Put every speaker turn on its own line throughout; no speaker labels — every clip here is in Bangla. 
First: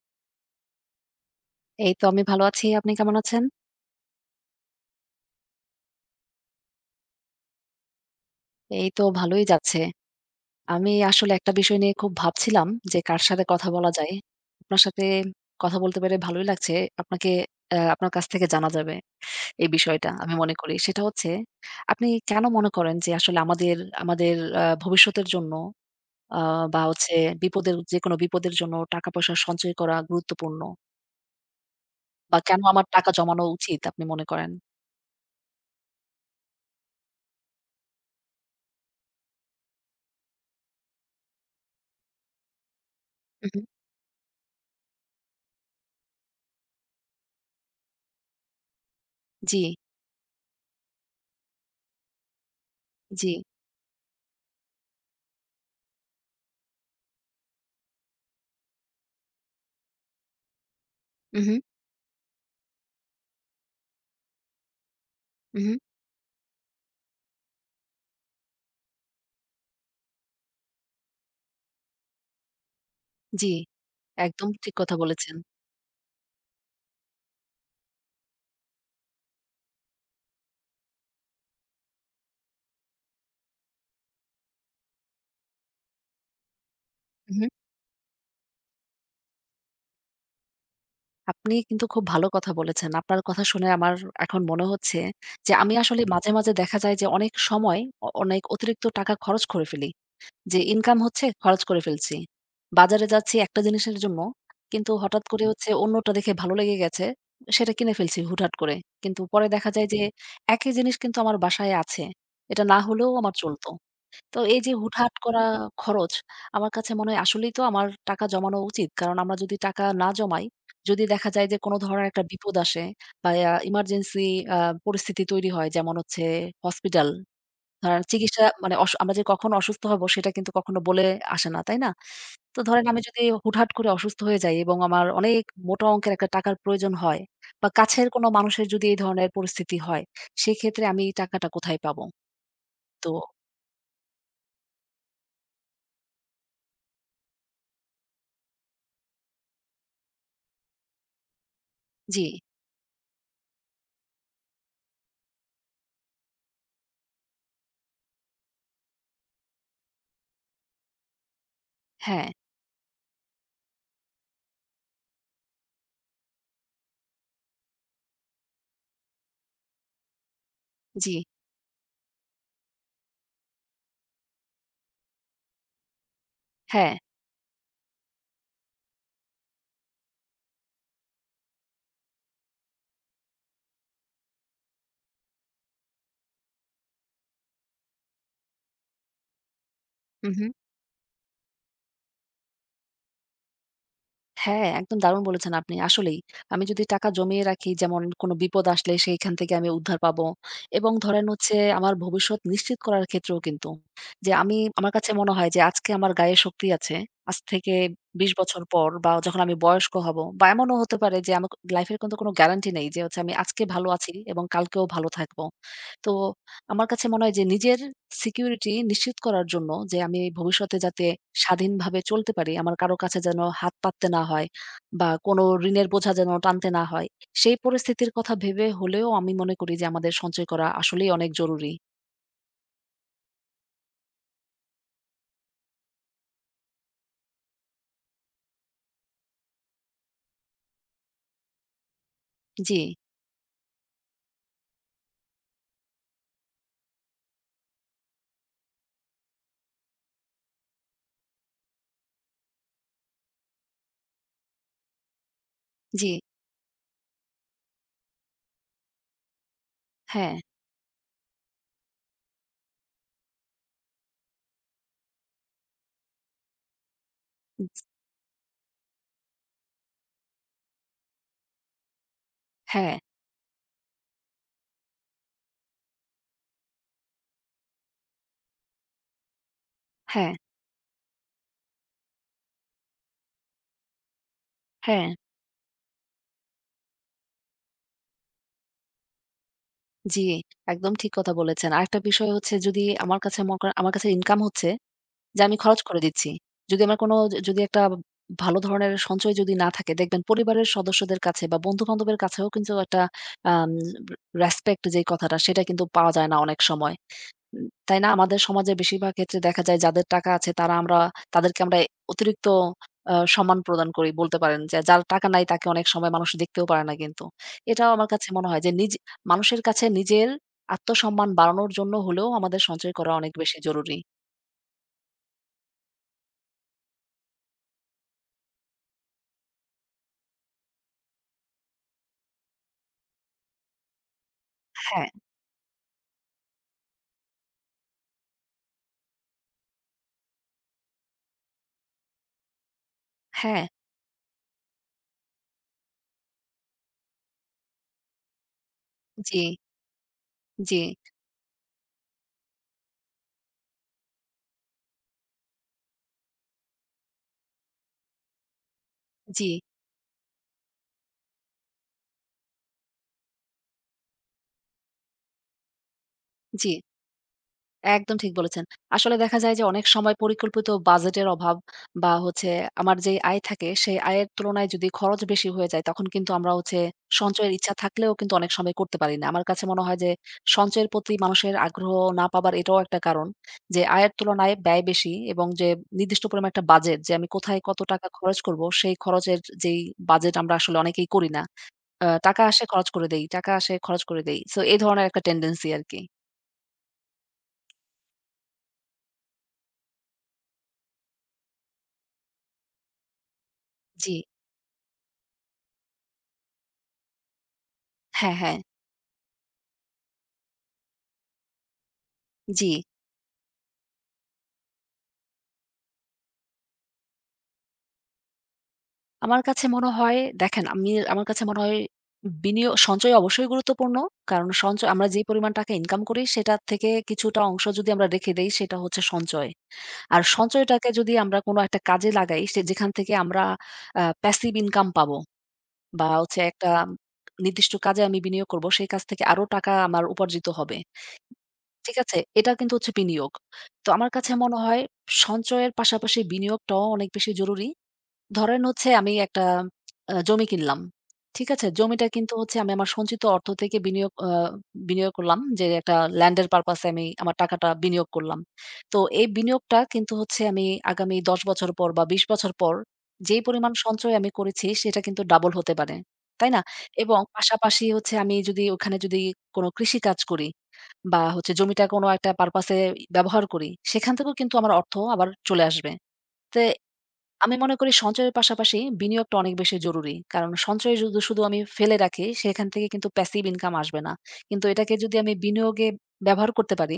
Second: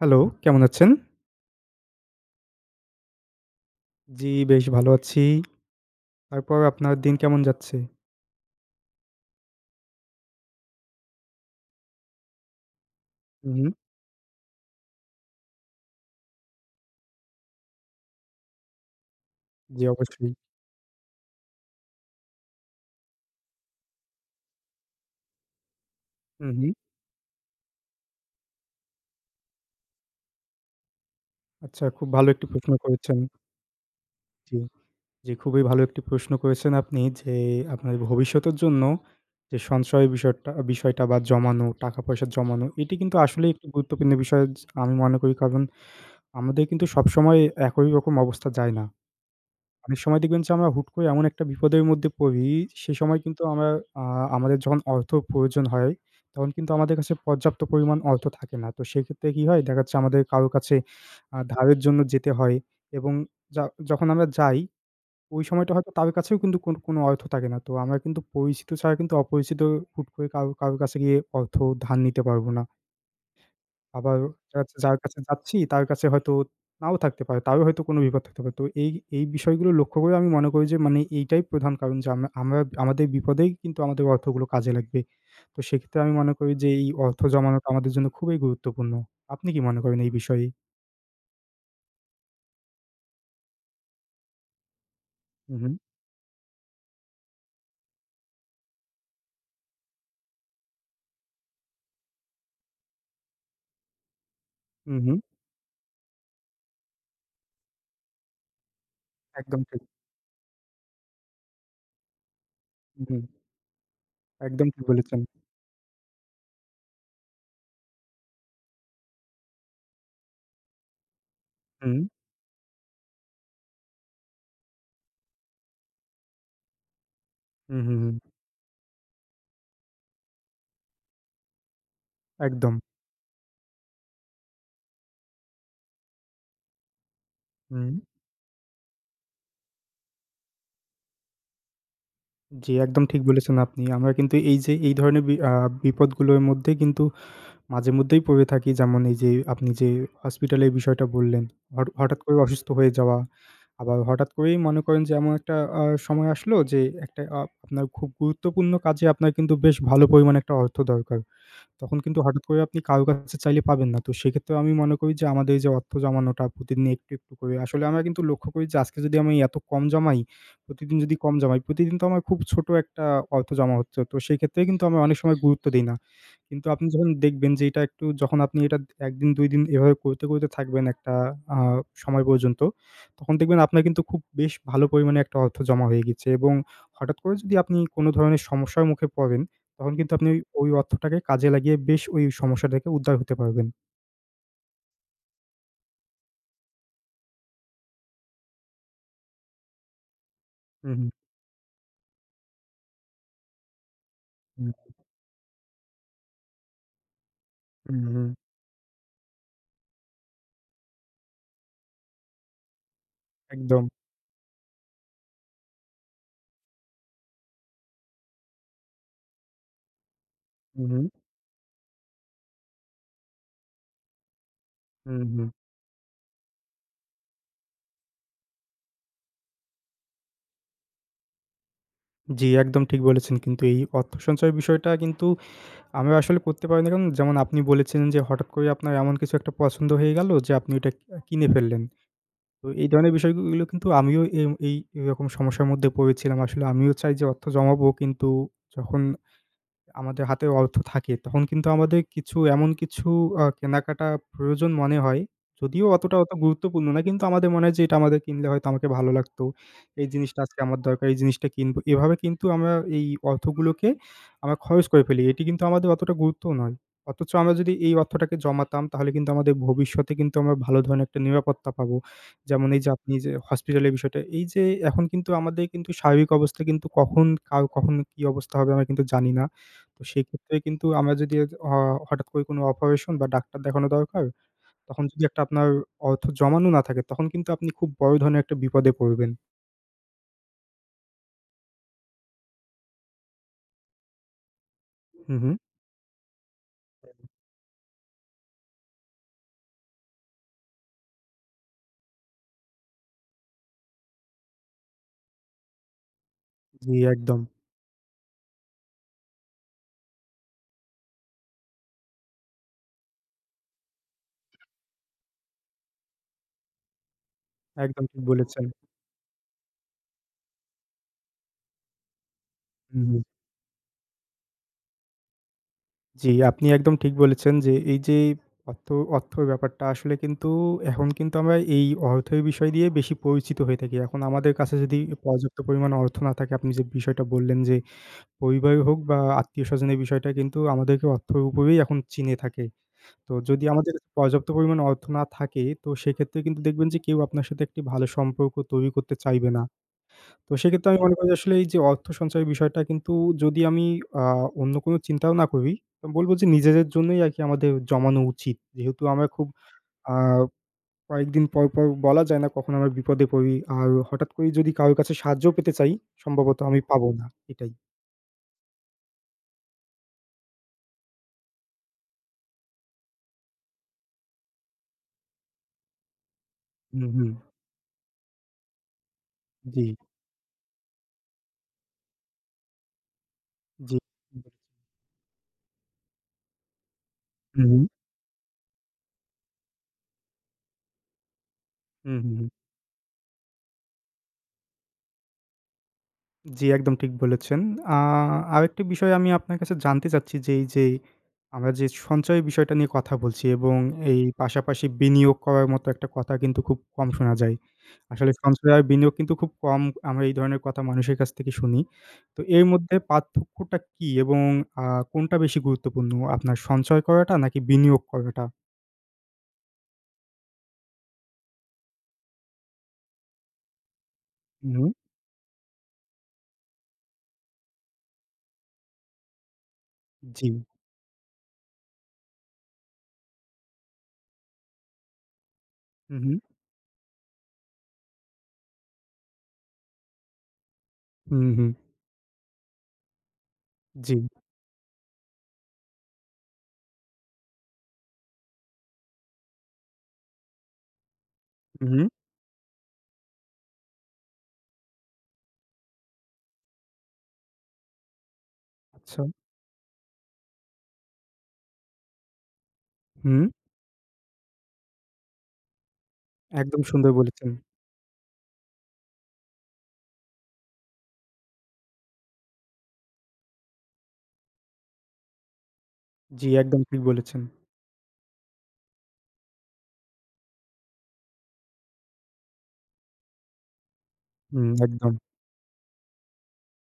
হ্যালো, কেমন আছেন?
এই তো আমি ভালো আছি। আপনি কেমন আছেন?
জি, বেশ ভালো আছি। তারপর আপনার দিন কেমন যাচ্ছে?
এই তো ভালোই যাচ্ছে। আমি আসলে একটা বিষয় নিয়ে খুব ভাবছিলাম যে কার সাথে
হুম,
কথা
হুম।
বলা যায়। আপনার সাথে কথা বলতে পেরে ভালোই লাগছে। আপনাকে আপনার কাছ থেকে জানা যাবে এই
জি,
বিষয়টা
অবশ্যই।
আমি মনে করি। সেটা হচ্ছে আপনি কেন মনে করেন যে আসলে আমাদের আমাদের ভবিষ্যতের জন্য আ
হুম, হুম।
বা হচ্ছে বিপদের যেকোনো বিপদের জন্য টাকা-পয়সা সঞ্চয় করা গুরুত্বপূর্ণ?
আচ্ছা, খুব ভালো
বা
একটি
কেন
প্রশ্ন
আমার টাকা
করেছেন।
জমানো উচিত আপনি মনে করেন?
জি, জি, খুবই ভালো একটি প্রশ্ন করেছেন আপনি যে, আপনার ভবিষ্যতের জন্য যে সঞ্চয় বিষয়টা বিষয়টা বা জমানো, টাকা-পয়সা জমানো, এটি কিন্তু আসলেই
উহু।
একটি গুরুত্বপূর্ণ বিষয় আমি মনে করি। কারণ আমাদের কিন্তু সবসময় একই রকম অবস্থা যায় না।
জি,
অনেক সময় দেখবেন যে আমরা হুট করে এমন একটা বিপদের মধ্যে পড়ি, সে সময়
জি।
কিন্তু আমরা আ আমাদের যখন অর্থ প্রয়োজন হয়, তখন কিন্তু আমাদের কাছে পর্যাপ্ত পরিমাণ অর্থ থাকে না। তো সেক্ষেত্রে কি হয়? দেখা যাচ্ছে আমাদের কারো কাছে
উহু,
ধারের জন্য যেতে হয় এবং যা যখন আমরা যাই, ওই সময়টা
উহু।
হয়তো তার কাছেও কিন্তু কোনো অর্থ থাকে না। তো আমরা কিন্তু পরিচিত ছাড়া কিন্তু অপরিচিত হুট করে কারো কারো কাছে গিয়ে অর্থ ধার নিতে পারব না।
জি,
আবার
একদম ঠিক কথা
যার কাছে
বলেছেন।
যাচ্ছি তার কাছে হয়তো নাও থাকতে পারে। তারও হয়তো কোনো বিপদ থাকতে পারে। তো এই বিষয়গুলো লক্ষ্য করে আমি মনে করি যে মানে এইটাই প্রধান কারণ যে আমরা আমরা আমাদের বিপদেই কিন্তু আমাদের অর্থগুলো কাজে লাগবে। তো সেক্ষেত্রে আমি মনে করি যে এই অর্থ
উহু।
জমানোটা আমাদের জন্য খুবই গুরুত্বপূর্ণ। আপনি কি মনে করেন এই বিষয়ে?
আপনি কিন্তু খুব ভালো কথা বলেছেন। আপনার কথা শুনে আমার এখন মনে হচ্ছে যে
হু, হু,
আমি আসলে মাঝে, মাঝে দেখা যায় যে অনেক সময় অনেক অতিরিক্ত টাকা খরচ করে ফেলি। যে ইনকাম হচ্ছে খরচ করে ফেলছি। বাজারে যাচ্ছি একটা জিনিসের জন্য কিন্তু
হু, হু।
হঠাৎ করে হচ্ছে অন্যটা দেখে ভালো লেগে গেছে। সেটা কিনে ফেলছি হুটহাট করে। কিন্তু পরে
একদম
দেখা
ঠিক।
যায় যে একই জিনিস কিন্তু আমার বাসায় আছে। এটা না হলেও
হুম,
আমার চলত। তো এই
একদম
যে
ঠিক
হুটহাট
বলেছেন।
করা খরচ, আমার কাছে মনে হয় আসলেই তো আমার টাকা জমানো উচিত। কারণ আমরা যদি টাকা না জমাই, যদি দেখা যায় যে কোনো
হুম,
ধরনের একটা বিপদ আসে বা ইমার্জেন্সি আ পরিস্থিতি তৈরি হয় যেমন হচ্ছে হসপিটাল।
হুম, হুম,
ধরেন
হুম।
চিকিৎসা মানে আমরা যে কখন অসুস্থ হব সেটা কিন্তু কখনো বলে আসে না, তাই না? তো
একদম।
ধরেন আমি যদি হুটহাট করে অসুস্থ হয়ে যাই এবং আমার অনেক মোটা অঙ্কের একটা টাকার প্রয়োজন হয় বা
হুম।
কাছের কোনো মানুষের যদি এই ধরনের পরিস্থিতি হয়, সেক্ষেত্রে আমি এই টাকাটা কোথায় পাবো?
জি, একদম
তো
ঠিক বলেছেন আপনি। আমরা কিন্তু এই যে এই ধরনের বি আ বিপদগুলোর মধ্যে কিন্তু মাঝে মধ্যেই পড়ে থাকি। যেমন এই যে আপনি যে হসপিটালের বিষয়টা বললেন, হঠাৎ
জি,
করে অসুস্থ হয়ে যাওয়া, আবার হঠাৎ করেই মনে করেন যে এমন একটা সময় আসলো যে একটা আপনার খুব গুরুত্বপূর্ণ কাজে আপনার কিন্তু বেশ ভালো পরিমাণে একটা অর্থ দরকার। তখন কিন্তু
হ্যাঁ,
হঠাৎ করে আপনি কারো কাছে চাইলে পাবেন না। তো সেক্ষেত্রে আমি মনে করি যে আমাদের এই যে অর্থ জমানোটা প্রতিদিন একটু, একটু করে আসলে আমরা কিন্তু লক্ষ্য করি যে আজকে যদি আমি এত কম জমাই, প্রতিদিন
জি।
যদি কম জমাই, প্রতিদিন তো আমার খুব ছোট একটা অর্থ জমা হচ্ছে। তো সেই ক্ষেত্রে কিন্তু আমরা অনেক সময় গুরুত্ব দেই না। কিন্তু আপনি
হ্যাঁ।
যখন দেখবেন যে এটা একটু যখন আপনি এটা ১ দিন ২ দিন এভাবে করতে থাকবেন একটা আ সময় পর্যন্ত, তখন দেখবেন আপনার কিন্তু খুব বেশ ভালো পরিমাণে একটা অর্থ জমা হয়ে গেছে এবং হঠাৎ করে যদি আপনি কোনো ধরনের সমস্যার মুখে পড়েন, তখন কিন্তু
হু,
আপনি
হু।
ওই ওই অর্থটাকে কাজে লাগিয়ে বেশ ওই সমস্যা থেকে উদ্ধার হতে পারবেন।
হ্যাঁ, একদম দারুণ বলেছেন আপনি। আসলেই। আমি যদি টাকা জমিয়ে রাখি যেমন কোনো বিপদ আসলে সেইখান থেকে আমি উদ্ধার পাবো এবং
হুম,
ধরেন হচ্ছে আমার ভবিষ্যৎ নিশ্চিত করার ক্ষেত্রেও কিন্তু যে আমি
হুম,
আমার কাছে মনে হয় যে আজকে আমার গায়ে শক্তি আছে। আজ থেকে
হুম, হুম, হুম,
২০ বছর পর বা যখন আমি বয়স্ক হব বা এমনও হতে পারে যে আমার লাইফ এর কিন্তু কোনো গ্যারান্টি নেই যে হচ্ছে আমি আজকে
একদম।
ভালো আছি এবং কালকেও ভালো থাকবো। তো আমার কাছে মনে হয় যে নিজের সিকিউরিটি নিশ্চিত করার জন্য যে আমি ভবিষ্যতে
হুম, হুম,
যাতে স্বাধীনভাবে চলতে পারি, আমার কারো কাছে যেন হাত পাততে না হয় বা
হুম,
কোনো
হুম।
ঋণের বোঝা যেন টানতে না হয়। সেই পরিস্থিতির কথা ভেবে হলেও আমি মনে করি যে আমাদের সঞ্চয় করা আসলেই অনেক জরুরি।
জি, একদম ঠিক বলেছেন। কিন্তু এই অর্থ সঞ্চয়ের বিষয়টা কিন্তু আমি আসলে করতে পারিনি কারণ যেমন আপনি বলেছিলেন যে, হঠাৎ করে আপনার এমন কিছু একটা পছন্দ হয়ে গেল যে, আপনি ওটা কিনে ফেললেন। তো
জি,
এই ধরনের বিষয়গুলো কিন্তু আমিও এই এরকম সমস্যার মধ্যে পড়েছিলাম। আসলে আমিও চাই যে অর্থ জমাবো কিন্তু যখন আমাদের হাতে অর্থ থাকে, তখন কিন্তু আমাদের কিছু এমন কিছু কেনাকাটা প্রয়োজন মনে হয়। যদিও
জি।
অত গুরুত্বপূর্ণ না, কিন্তু আমাদের মনে হয় যে এটা আমাদের কিনলে হয়তো আমাকে ভালো লাগতো। এই
হ্যাঁ,
জিনিসটা আজকে আমার দরকার, এই জিনিসটা কিনবো। এভাবে কিন্তু আমরা এই অর্থগুলোকে আমরা খরচ করে ফেলি। এটি কিন্তু আমাদের অতটা গুরুত্বও নয়। অথচ আমরা যদি এই অর্থটাকে জমাতাম তাহলে কিন্তু আমাদের ভবিষ্যতে কিন্তু আমরা ভালো ধরনের একটা নিরাপত্তা পাবো। যেমন এই যে
হ্যাঁ,
আপনি যে হসপিটালের বিষয়টা, এই যে এখন কিন্তু আমাদের কিন্তু স্বাভাবিক অবস্থা কিন্তু কখন কার কখন কি অবস্থা হবে আমরা কিন্তু জানি না। তো
হ্যাঁ,
সেক্ষেত্রে কিন্তু আমরা যদি অ হঠাৎ করে কোনো অপারেশন বা ডাক্তার দেখানো দরকার, তখন
হ্যাঁ।
যদি একটা আপনার অর্থ জমানো না থাকে, তখন কিন্তু আপনি খুব বড় ধরনের একটা বিপদে পড়বেন।
জি, একদম ঠিক কথা বলেছেন। আরেকটা বিষয় হচ্ছে যদি আমার কাছে মনে করেন আমার কাছে ইনকাম হচ্ছে
হু,
যে
হু।
আমি খরচ করে দিচ্ছি। যদি আমার কোনো যদি একটা ভালো ধরনের সঞ্চয় যদি না থাকে দেখবেন পরিবারের সদস্যদের কাছে বা বন্ধু-বান্ধবের কাছেও কিন্তু একটা আম রেসপেক্ট যেই কথাটা সেটা কিন্তু পাওয়া যায় না অনেক সময়।
জি, একদম।
তাই না? আমাদের সমাজের বেশিরভাগ ক্ষেত্রে দেখা যায় যাদের টাকা আছে তারা আমরা তাদেরকে আমরা অতিরিক্ত সম্মান প্রদান করি বলতে পারেন যে যার টাকা নাই তাকে অনেক সময় মানুষ দেখতেও পারে না কিন্তু। এটাও
একদম
আমার
ঠিক
কাছে মনে হয়
বলেছেন।
যে মানুষের কাছে নিজের আত্মসম্মান বাড়ানোর জন্য হলেও আমাদের সঞ্চয়
হুম,
করা
হুম।
অনেক বেশি জরুরি।
জি, আপনি একদম ঠিক বলেছেন যে এই যে অর্থ অর্থর ব্যাপারটা আসলে কিন্তু এখন কিন্তু আমরা এই অর্থের বিষয় দিয়ে বেশি পরিচিত হয়ে থাকি। এখন আমাদের কাছে যদি
হ্যাঁ,
পর্যাপ্ত পরিমাণ অর্থ না থাকে, আপনি যে বিষয়টা বললেন যে পরিবার হোক বা আত্মীয়স্বজনের বিষয়টা কিন্তু আমাদেরকে অর্থের উপরেই এখন চিনে থাকে। তো যদি
হ্যাঁ,
আমাদের পর্যাপ্ত পরিমাণ অর্থ না থাকে, তো সেক্ষেত্রে কিন্তু দেখবেন যে কেউ আপনার সাথে একটি ভালো সম্পর্ক তৈরি করতে
জি।
চাইবে না। তো
জি,
সেক্ষেত্রে আমি মনে করি আসলে এই যে অর্থ সঞ্চয়ের বিষয়টা কিন্তু যদি আমি আ অন্য কোন চিন্তাও না করি, আমি বলব যে নিজেদের জন্যই আরকি আমাদের জমানো উচিত। যেহেতু আমরা
জি,
খুব আ কয়েকদিন পর বলা যায় না কখন আমরা বিপদে পড়ি। আর হঠাৎ করেই যদি কারো কাছে সাহায্য পেতে চাই, সম্ভবত
জি।
আমি পাবো না। এটাই।
একদম ঠিক বলেছেন। আসলে দেখা যায় যে অনেক সময় পরিকল্পিত বাজেটের অভাব বা হচ্ছে আমার যেই আয় থাকে সেই আয়ের তুলনায় যদি খরচ বেশি হয়ে যায় তখন কিন্তু আমরা হচ্ছে
হুম, হুম।
সঞ্চয়ের ইচ্ছা থাকলেও কিন্তু অনেক সময় করতে পারি না। আমার কাছে মনে
জি,
হয় যে সঞ্চয়ের প্রতি মানুষের আগ্রহ না পাবার এটাও একটা কারণ। যে
জি।
আয়ের তুলনায় ব্যয় বেশি এবং যে নির্দিষ্ট পরিমাণ একটা বাজেট যে আমি কোথায়
হুম,
কত
হুম।
টাকা খরচ করব সেই খরচের যেই বাজেট আমরা আসলে অনেকেই করি না।
হুম,
টাকা
হুম।
আসে খরচ করে দেই, টাকা আসে খরচ করে দেই। সো এই ধরনের একটা টেনডেন্সি আরকি।
জি, একদম ঠিক বলেছেন। আ আরেকটি বিষয় আমি আপনার কাছে জানতে চাচ্ছি যে, এই যে আমরা যে সঞ্চয় বিষয়টা নিয়ে কথা বলছি এবং হুম।
জি।
এই পাশাপাশি বিনিয়োগ করার মতো একটা কথা কিন্তু খুব কম শোনা যায়। আসলে
হ্যাঁ,
আচ্ছা।
হ্যাঁ।
সঞ্চয় আর বিনিয়োগ কিন্তু খুব কম আমরা এই ধরনের কথা মানুষের কাছ থেকে শুনি। তো এর
জি।
মধ্যে পার্থক্যটা কি এবং আ কোনটা বেশি গুরুত্বপূর্ণ? আপনার সঞ্চয় করাটা নাকি বিনিয়োগ করাটা?
আমার কাছে মনে হয় দেখেন আমি আমার কাছে মনে হয় সঞ্চয় অবশ্যই গুরুত্বপূর্ণ। কারণ সঞ্চয়
হুম,
আমরা যে পরিমাণ টাকা ইনকাম করি সেটার থেকে কিছুটা অংশ যদি আমরা রেখে দেই সেটা হচ্ছে সঞ্চয়। আর
জি।
সঞ্চয়টাকে যদি আমরা কোনো একটা কাজে লাগাই সে যেখান থেকে আমরা প্যাসিভ ইনকাম পাবো বা
হুম, হুম।
হচ্ছে একটা নির্দিষ্ট কাজে আমি বিনিয়োগ করব সেই কাজ থেকে আরো টাকা আমার উপার্জিত হবে।
হুম, হুম।
ঠিক আছে? এটা কিন্তু হচ্ছে বিনিয়োগ। তো আমার
জি।
কাছে মনে হয় সঞ্চয়ের পাশাপাশি বিনিয়োগটাও অনেক বেশি জরুরি। ধরেন হচ্ছে আমি একটা জমি কিনলাম। ঠিক আছে? জমিটা
হুম,
কিন্তু হচ্ছে আমি আমার সঞ্চিত অর্থ থেকে বিনিয়োগ করলাম যে একটা ল্যান্ড এর পারপাস এ আমি আমার টাকাটা বিনিয়োগ করলাম। তো
আচ্ছা।
এই বিনিয়োগটা কিন্তু হচ্ছে আমি আগামী ১০ বছর পর বা ২০ বছর পর যেই
হুম,
পরিমাণ সঞ্চয় আমি করেছি সেটা কিন্তু ডাবল হতে পারে। তাই না?
একদম সুন্দর
এবং
বলেছেন।
পাশাপাশি হচ্ছে আমি যদি ওখানে যদি কোন কৃষিকাজ করি বা হচ্ছে জমিটা কোনো একটা পারপাস এ ব্যবহার করি, সেখান থেকেও কিন্তু আমার অর্থ আবার চলে আসবে।
জি,
তে
একদম ঠিক বলেছেন।
আমি মনে করি সঞ্চয়ের পাশাপাশি বিনিয়োগটা অনেক বেশি জরুরি। কারণ সঞ্চয় যদি শুধু আমি ফেলে রাখি, সেখান থেকে কিন্তু প্যাসিভ ইনকাম আসবে না। কিন্তু
হুম,
এটাকে
একদম।
যদি আমি বিনিয়োগে ব্যবহার করতে পারি,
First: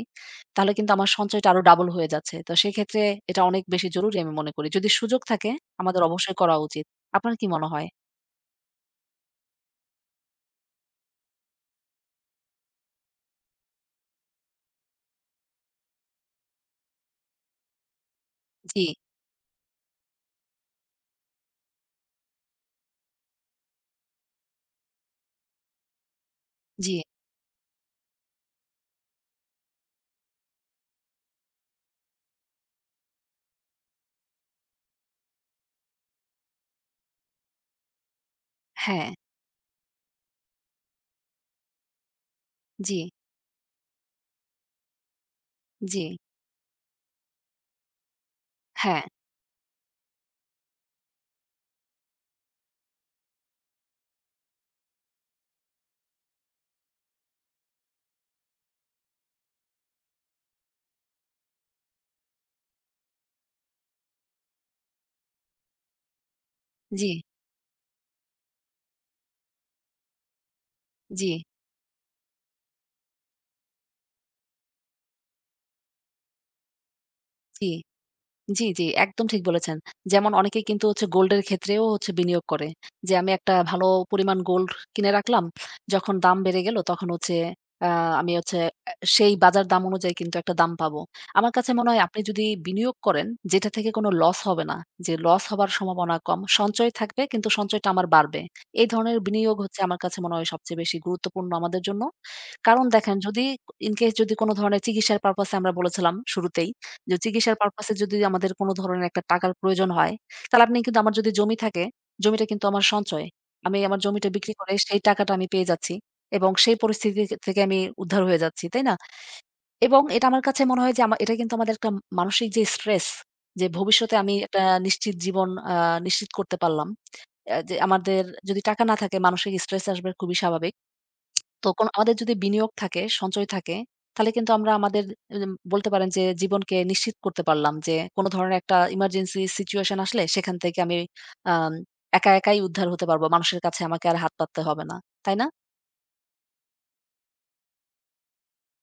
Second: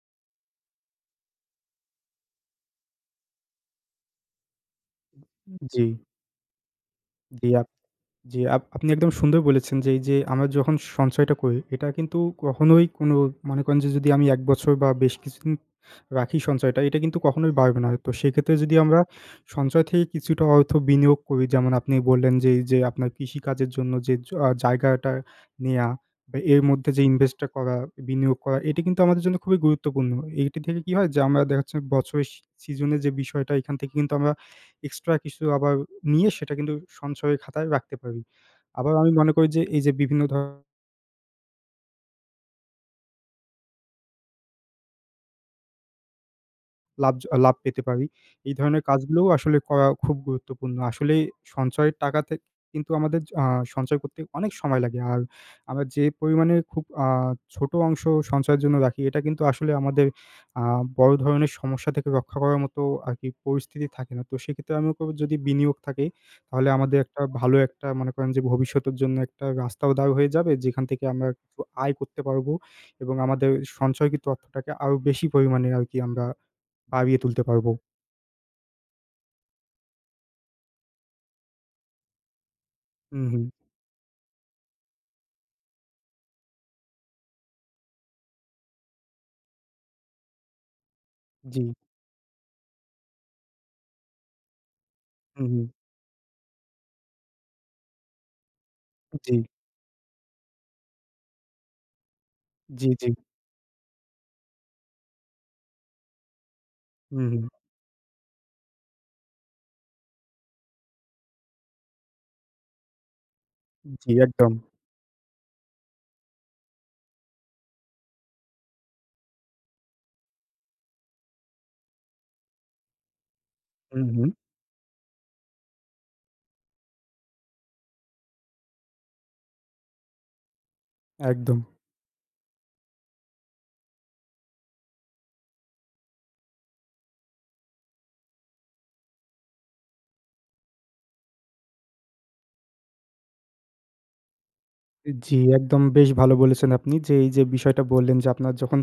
তাহলে কিন্তু আমার সঞ্চয়টা আরো ডাবল হয়ে যাচ্ছে। তো সেক্ষেত্রে এটা অনেক বেশি জরুরি আমি মনে করি। যদি সুযোগ থাকে
জি,
আমাদের অবশ্যই করা উচিত। আপনার কি
জি,
মনে
আপ
হয়?
জি, আপনি একদম সুন্দর বলেছেন যে, এই যে আমরা যখন সঞ্চয়টা করি, এটা কিন্তু কখনোই কোনো মনে করেন যে যদি আমি ১ বছর বা বেশ কিছুদিন রাখি সঞ্চয়টা, এটা কিন্তু কখনোই বাড়বে না। তো সেক্ষেত্রে যদি
জি,
আমরা সঞ্চয় থেকে কিছুটা অর্থ বিনিয়োগ করি, যেমন আপনি বললেন যে, এই যে আপনার কৃষিকাজের জন্য যে জ আ জায়গাটা নেয়া বা এর মধ্যে
জি,
যে ইনভেস্টটা করা, বিনিয়োগ করা, এটি কিন্তু আমাদের জন্য খুবই গুরুত্বপূর্ণ। এইটি থেকে কি হয় যে আমরা দেখা যাচ্ছে বছরের সিজনে যে বিষয়টা, এখান থেকে কিন্তু আমরা এক্সট্রা কিছু আবার নিয়ে সেটা কিন্তু সঞ্চয় খাতায় রাখতে পারি। আবার
হ্যাঁ,
আমি মনে করি যে এই যে বিভিন্ন
জি, জি,
লাভ পেতে পারি। এই ধরনের
হ্যাঁ,
কাজগুলোও আসলে করা খুব গুরুত্বপূর্ণ। আসলে সঞ্চয়ের টাকা কিন্তু আমাদের সঞ্চয় করতে অনেক সময় লাগে। আর আমরা যে পরিমাণে খুব ছোট অংশ সঞ্চয়ের জন্য রাখি, এটা কিন্তু আসলে আমাদের আ বড় ধরনের সমস্যা থেকে রক্ষা করার মতো আরকি পরিস্থিতি থাকে না। তো সেক্ষেত্রে আমি মনে করব যদি বিনিয়োগ থাকে, তাহলে আমাদের
জি,
একটা ভালো একটা মনে করেন যে ভবিষ্যতের জন্য একটা রাস্তাও দাঁড় হয়ে যাবে, যেখান থেকে
জি,
আমরা কিছু আয় করতে পারব এবং আমাদের সঞ্চয়কৃত অর্থটাকে আরো বেশি পরিমাণে আরকি আমরা বাড়িয়ে তুলতে
জি।
পারবো।
জি, জি, একদম ঠিক বলেছেন। যেমন অনেকেই কিন্তু হচ্ছে গোল্ডের ক্ষেত্রেও হচ্ছে বিনিয়োগ করে। যে
হুম,
আমি
হুম।
একটা ভালো পরিমাণ গোল্ড কিনে রাখলাম। যখন দাম বেড়ে গেল তখন হচ্ছে আ আমি হচ্ছে সেই বাজার দাম অনুযায়ী কিন্তু একটা দাম পাবো। আমার
জি।
কাছে মনে হয় আপনি যদি বিনিয়োগ করেন যেটা থেকে কোনো লস হবে না, যে লস
হুম, হুম।
হবার সম্ভাবনা কম, সঞ্চয় থাকবে কিন্তু সঞ্চয়টা আমার বাড়বে। এই ধরনের
জি,
বিনিয়োগ হচ্ছে আমার কাছে মনে হয় সবচেয়ে বেশি গুরুত্বপূর্ণ আমাদের জন্য। কারণ
জি, জি।
দেখেন যদি ইন কেস যদি কোনো ধরনের চিকিৎসার পারপাসে আমরা বলেছিলাম শুরুতেই। যে
হুম, হুম।
চিকিৎসার পারপাস এ যদি আমাদের কোন ধরনের একটা টাকার প্রয়োজন হয়, তাহলে আপনি কিন্তু আমার যদি জমি থাকে, জমিটা কিন্তু আমার সঞ্চয়। আমি আমার
জি,
জমিটা বিক্রি
একদম।
করে সেই টাকাটা আমি পেয়ে যাচ্ছি এবং সেই পরিস্থিতি থেকে আমি উদ্ধার হয়ে যাচ্ছি, তাই না? এবং এটা আমার কাছে মনে হয় যে এটা কিন্তু আমাদের একটা মানসিক যে স্ট্রেস, যে
হুম,
ভবিষ্যতে
হুম।
আমি একটা নিশ্চিত জীবন নিশ্চিত করতে পারলাম। যে আমাদের যদি টাকা না থাকে মানসিক স্ট্রেস আসবে খুবই স্বাভাবিক।
একদম।
তো আমাদের যদি বিনিয়োগ থাকে, সঞ্চয় থাকে, তাহলে কিন্তু আমরা আমাদের বলতে পারেন যে জীবনকে নিশ্চিত করতে পারলাম যে কোন ধরনের একটা ইমার্জেন্সি সিচুয়েশন আসলে সেখান থেকে আমি আম একা একাই উদ্ধার হতে পারবো। মানুষের কাছে আমাকে আর হাত পাততে হবে না। তাই
জি,
না?
একদম বেশ ভালো বলেছেন আপনি যে এই যে বিষয়টা বললেন যে আপনার যখন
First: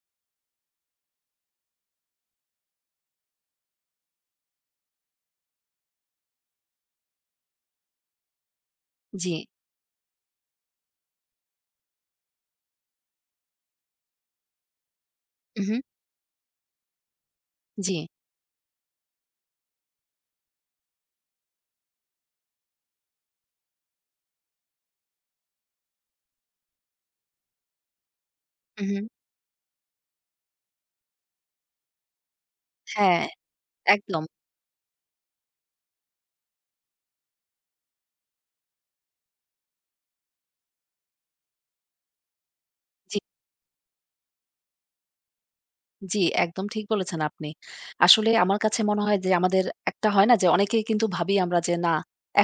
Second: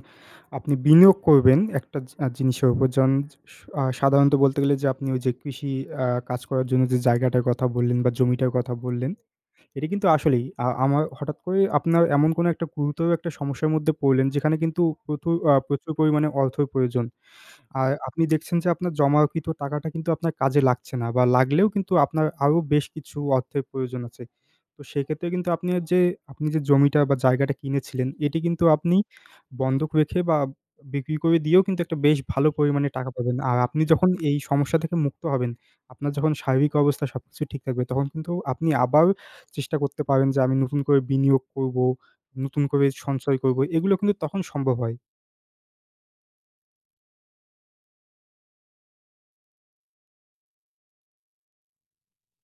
আপনি বিনিয়োগ করবেন একটা জি আ জিনিসের উপর যেমন স আ সাধারণত বলতে গেলে যে আপনি ওই যে কৃষি কাজ করার জন্য যে জায়গাটার কথা বললেন বা জমিটার কথা বললেন,
জি।
এটা কিন্তু আসলেই আমার হঠাৎ করে আপনার এমন কোনো একটা গুরুতর একটা সমস্যার মধ্যে পড়লেন যেখানে কিন্তু
উহু,
প্রচুর পরিমাণে অর্থের প্রয়োজন। আর
জি।
আপনি দেখছেন যে আপনার জমাকৃত টাকাটা কিন্তু আপনার কাজে লাগছে না বা লাগলেও কিন্তু আপনার আরো বেশ কিছু অর্থের প্রয়োজন আছে। তো সেক্ষেত্রে কিন্তু আপনি যে জমিটা বা জায়গাটা কিনেছিলেন এটি কিন্তু
উহু।
আপনি বন্ধক রেখে বা বিক্রি করে দিয়েও কিন্তু একটা বেশ ভালো পরিমাণে টাকা
হ্যাঁ,
পাবেন। আর আপনি যখন
একদম।
এই সমস্যা থেকে মুক্ত হবেন, আপনার যখন শারীরিক অবস্থা সবকিছু ঠিক থাকবে তখন কিন্তু আপনি আবার চেষ্টা করতে পারেন যে আমি নতুন করে বিনিয়োগ করব, নতুন করে
জি।
সঞ্চয় করব। এগুলো কিন্তু তখন সম্ভব হয়।
জি, একদম ঠিক বলেছেন আপনি। আসলে আমার কাছে মনে হয় যে আমাদের একটা হয় না যে অনেকেই কিন্তু ভাবি আমরা যে না,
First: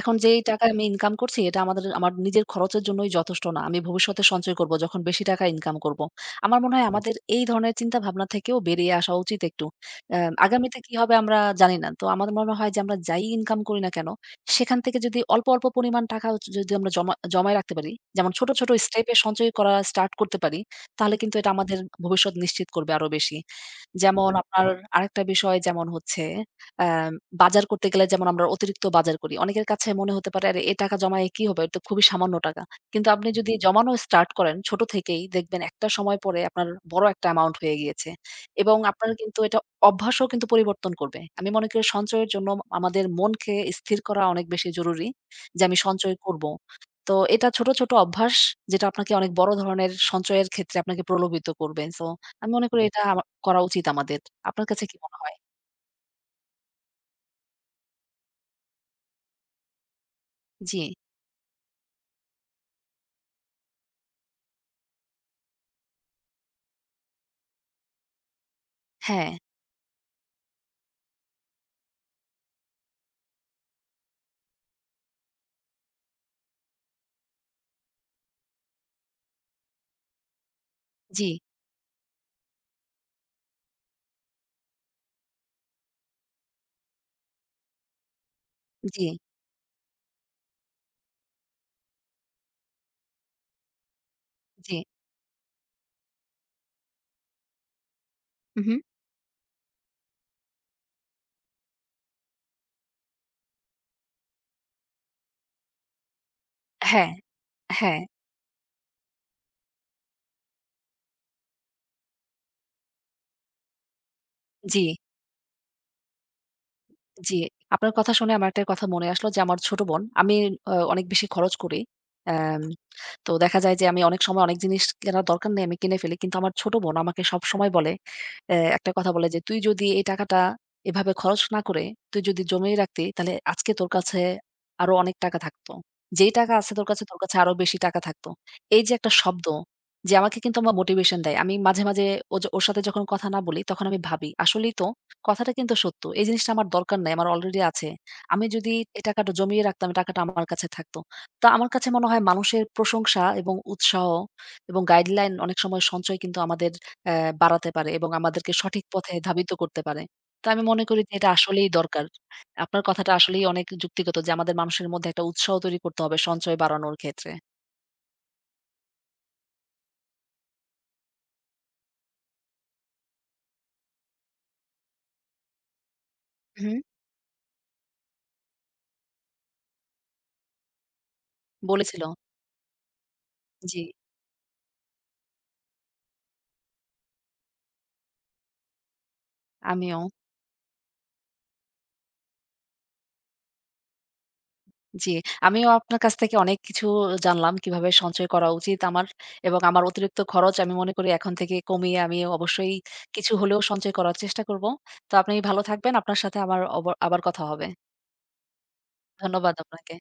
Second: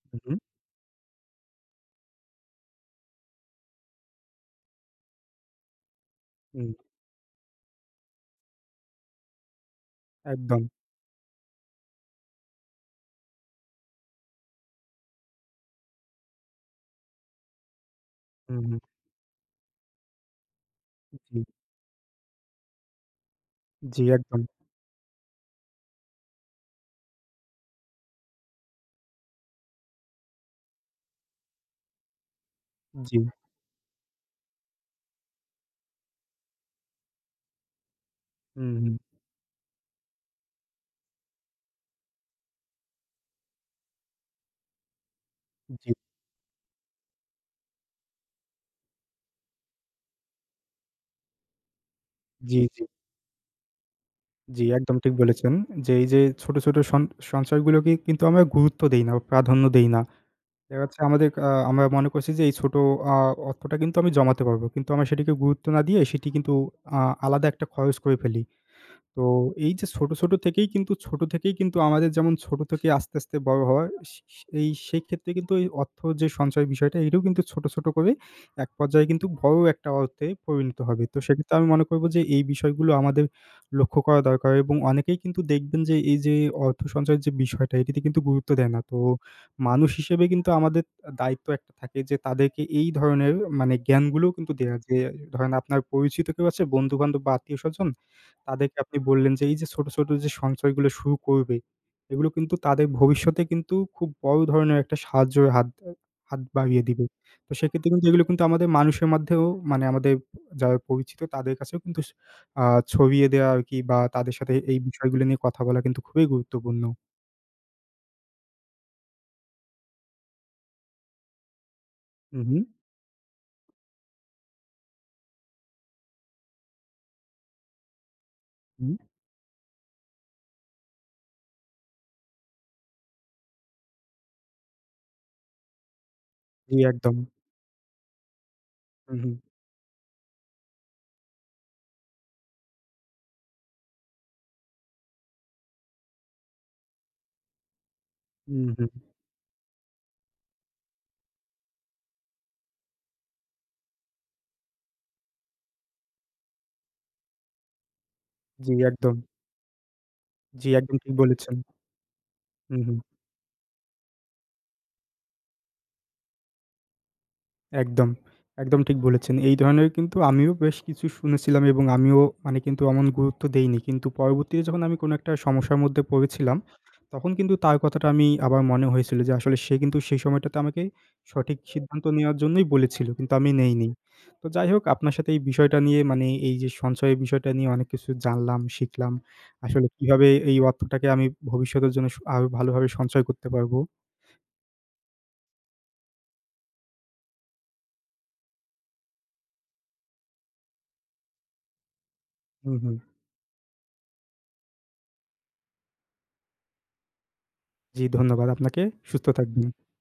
এখন
হুম,
যেই টাকা আমি ইনকাম করছি এটা আমাদের আমার নিজের খরচের জন্যই যথেষ্ট না। আমি ভবিষ্যতে সঞ্চয় করব যখন বেশি টাকা ইনকাম করব। আমার
হুম।
মনে হয় হুম। আমাদের এই ধরনের চিন্তা ভাবনা থেকেও বেরিয়ে আসা উচিত একটু। অ্যা
একদম।
আগামীতে কি হবে আমরা জানি না। তো আমার মনে হয় যে আমরা যাই ইনকাম করি না কেন, সেখান থেকে যদি অল্প, অল্প পরিমাণ টাকা যদি আমরা জমায় রাখতে পারি, যেমন ছোট,
হুম।
ছোট
হুম।
স্টেপে সঞ্চয় করা স্টার্ট করতে পারি, তাহলে কিন্তু
জি,
এটা আমাদের ভবিষ্যৎ নিশ্চিত করবে আরো বেশি।
জি,
যেমন
একদম।
আপনার আরেকটা বিষয় যেমন হচ্ছে অ্যা বাজার করতে গেলে যেমন আমরা অতিরিক্ত বাজার করি। অনেকের কাছে মনে হতে পারে আরে এ টাকা জমায়ে কি হবে? এটা তো খুবই সামান্য টাকা। কিন্তু
জি,
আপনি যদি জমানো স্টার্ট করেন ছোট থেকেই দেখবেন একটা সময় পরে আপনার বড় একটা অ্যামাউন্ট হয়ে গিয়েছে।
হুম,
এবং
হুম।
আপনার কিন্তু এটা অভ্যাসও কিন্তু পরিবর্তন করবে। আমি মনে করি সঞ্চয়ের জন্য আমাদের মনকে স্থির করা অনেক বেশি জরুরি যে আমি
জি,
সঞ্চয় করব। তো এটা ছোট, ছোট অভ্যাস যেটা আপনাকে অনেক বড় ধরনের সঞ্চয়ের ক্ষেত্রে আপনাকে প্রলোভিত করবে। সো আমি
জি,
মনে করি
জি,
এটা করা উচিত আমাদের।
জি,
আপনার কাছে কি
একদম ঠিক
মনে হয়?
বলেছেন যে এই যে ছোট, ছোট সঞ্চয়গুলোকে কিন্তু আমরা গুরুত্ব দেই না বা প্রাধান্য দেই না। দেখা
জি,
যাচ্ছে আমাদের আ আমরা মনে করছি যে এই ছোট আ অর্থটা কিন্তু আমি জমাতে পারবো। কিন্তু আমরা সেটিকে গুরুত্ব না দিয়ে সেটি কিন্তু আ আলাদা একটা খরচ করে ফেলি। তো
হ্যাঁ,
এই যে ছোট থেকেই কিন্তু আমাদের যেমন ছোট থেকে আস্তে, আস্তে বড় হওয়া সে সে এই সেক্ষেত্রে কিন্তু এই অর্থ যে সঞ্চয় বিষয়টা এটাও কিন্তু ছোট, ছোট করে এক পর্যায়ে কিন্তু বড় একটা অর্থে পরিণত হবে। তো
জি,
সেক্ষেত্রে আমি মনে করব যে এই বিষয়গুলো আমাদের লক্ষ্য করা দরকার এবং অনেকেই কিন্তু দেখবেন যে এই যে অর্থ সঞ্চয়ের যে বিষয়টা এটিতে কিন্তু গুরুত্ব দেয় না। তো
জি,
মানুষ হিসেবে কিন্তু আমাদের দায়িত্ব একটা থাকে যে তাদেরকে এই ধরনের মানে জ্ঞানগুলোও কিন্তু
জি।
দেয়া যে ধরেন আপনার পরিচিত কেউ আছে বন্ধু-বান্ধব বা আত্মীয়স্বজন
উহু।
তাদেরকে আপনি বললেন যে এই যে ছোট, ছোট যে সঞ্চয়গুলো শুরু করবে, এগুলো কিন্তু তাদের ভবিষ্যতে কিন্তু খুব বড় ধরনের একটা সাহায্যের হাত বাড়িয়ে দিবে।
হ্যাঁ,
তো সেক্ষেত্রে
হ্যাঁ,
কিন্তু এগুলো কিন্তু আমাদের মানুষের মাধ্যেও মানে আমাদের যারা পরিচিত তাদের কাছেও কিন্তু স আ ছড়িয়ে দেওয়া আরকি বা তাদের সাথে এই
জি।
বিষয়গুলো নিয়ে কথা বলা কিন্তু খুবই গুরুত্বপূর্ণ।
জি, আপনার কথা শুনে আমার একটা কথা মনে আসলো যে আমার ছোট বোন, আমি অনেক বেশি খরচ করি।
হু, হু,
অ্যাম তো দেখা যায় যে আমি অনেক সময় অনেক জিনিস কেনার দরকার নেই আমি কিনে ফেলি। কিন্তু আমার ছোট বোন আমাকে সবসময় বলে, একটা
হু।
কথা বলে যে, "তুই যদি এই টাকাটা এভাবে খরচ না করে তুই যদি জমিয়ে রাখতি তাহলে আজকে তোর কাছে আরো অনেক টাকা থাকতো। যেই টাকা আছে
জি,
তোর কাছে,
একদম।
তোর কাছে আরো বেশি টাকা থাকতো।" এই যে একটা
হু, হু,
শব্দ যে আমাকে কিন্তু আমার মোটিভেশন দেয়। আমি মাঝে, মাঝে ওর সাথে যখন কথা না বলি তখন আমি ভাবি আসলেই তো কথাটা কিন্তু সত্য। এই জিনিসটা আমার দরকার নাই। আমার অলরেডি আছে। আমি
হু,
যদি
হু।
এই টাকাটা জমিয়ে রাখতাম, এই টাকাটা আমার কাছে থাকতো। তো আমার কাছে মনে হয় মানুষের প্রশংসা এবং উৎসাহ এবং গাইডলাইন অনেক সময় সঞ্চয় কিন্তু আমাদের অ্যা বাড়াতে পারে এবং আমাদেরকে
জি,
সঠিক পথে
একদম।
ধাবিত করতে পারে। তো আমি
জি,
মনে
একদম
করি যে
ঠিক
এটা
বলেছেন।
আসলেই দরকার।
হু,
আপনার
হু।
কথাটা আসলেই অনেক যুক্তিগত যে আমাদের মানুষের মধ্যে একটা উৎসাহ তৈরি করতে হবে সঞ্চয় বাড়ানোর ক্ষেত্রে।
একদম, একদম ঠিক বলেছেন। এই ধরনের কিন্তু আমিও বেশ কিছু শুনেছিলাম এবং আমিও মানে কিন্তু অমন গুরুত্ব দেইনি। কিন্তু পরবর্তীতে যখন আমি কোনো একটা সমস্যার মধ্যে পড়েছিলাম,
হুম,
তখন কিন্তু তার কথাটা আমি আবার মনে হয়েছিল যে আসলে সে কিন্তু সেই সময়টাতে আমাকে সঠিক
বলেছিল।
সিদ্ধান্ত নেওয়ার জন্যই বলেছিল। কিন্তু আমি
জি,
নেইনি। তো যাই হোক আপনার সাথে এই বিষয়টা নিয়ে মানে এই যে সঞ্চয়ের বিষয়টা নিয়ে অনেক কিছু জানলাম, শিখলাম। আসলে
আমিও।
কিভাবে এই অর্থটাকে আমি ভবিষ্যতের জন্য আরো ভালোভাবে সঞ্চয় করতে পারবো।
জি, আমিও আপনার কাছ থেকে অনেক কিছু জানলাম কিভাবে সঞ্চয় করা উচিত আমার এবং আমার অতিরিক্ত খরচ আমি মনে করি এখন থেকে কমিয়ে আমি অবশ্যই
হুম, হুম।
কিছু হলেও সঞ্চয় করার চেষ্টা করব। তো আপনি ভালো থাকবেন। আপনার সাথে আমার আবার কথা হবে।
জি ধন্যবাদ আপনাকে। সুস্থ
ধন্যবাদ
থাকবেন।
আপনাকে।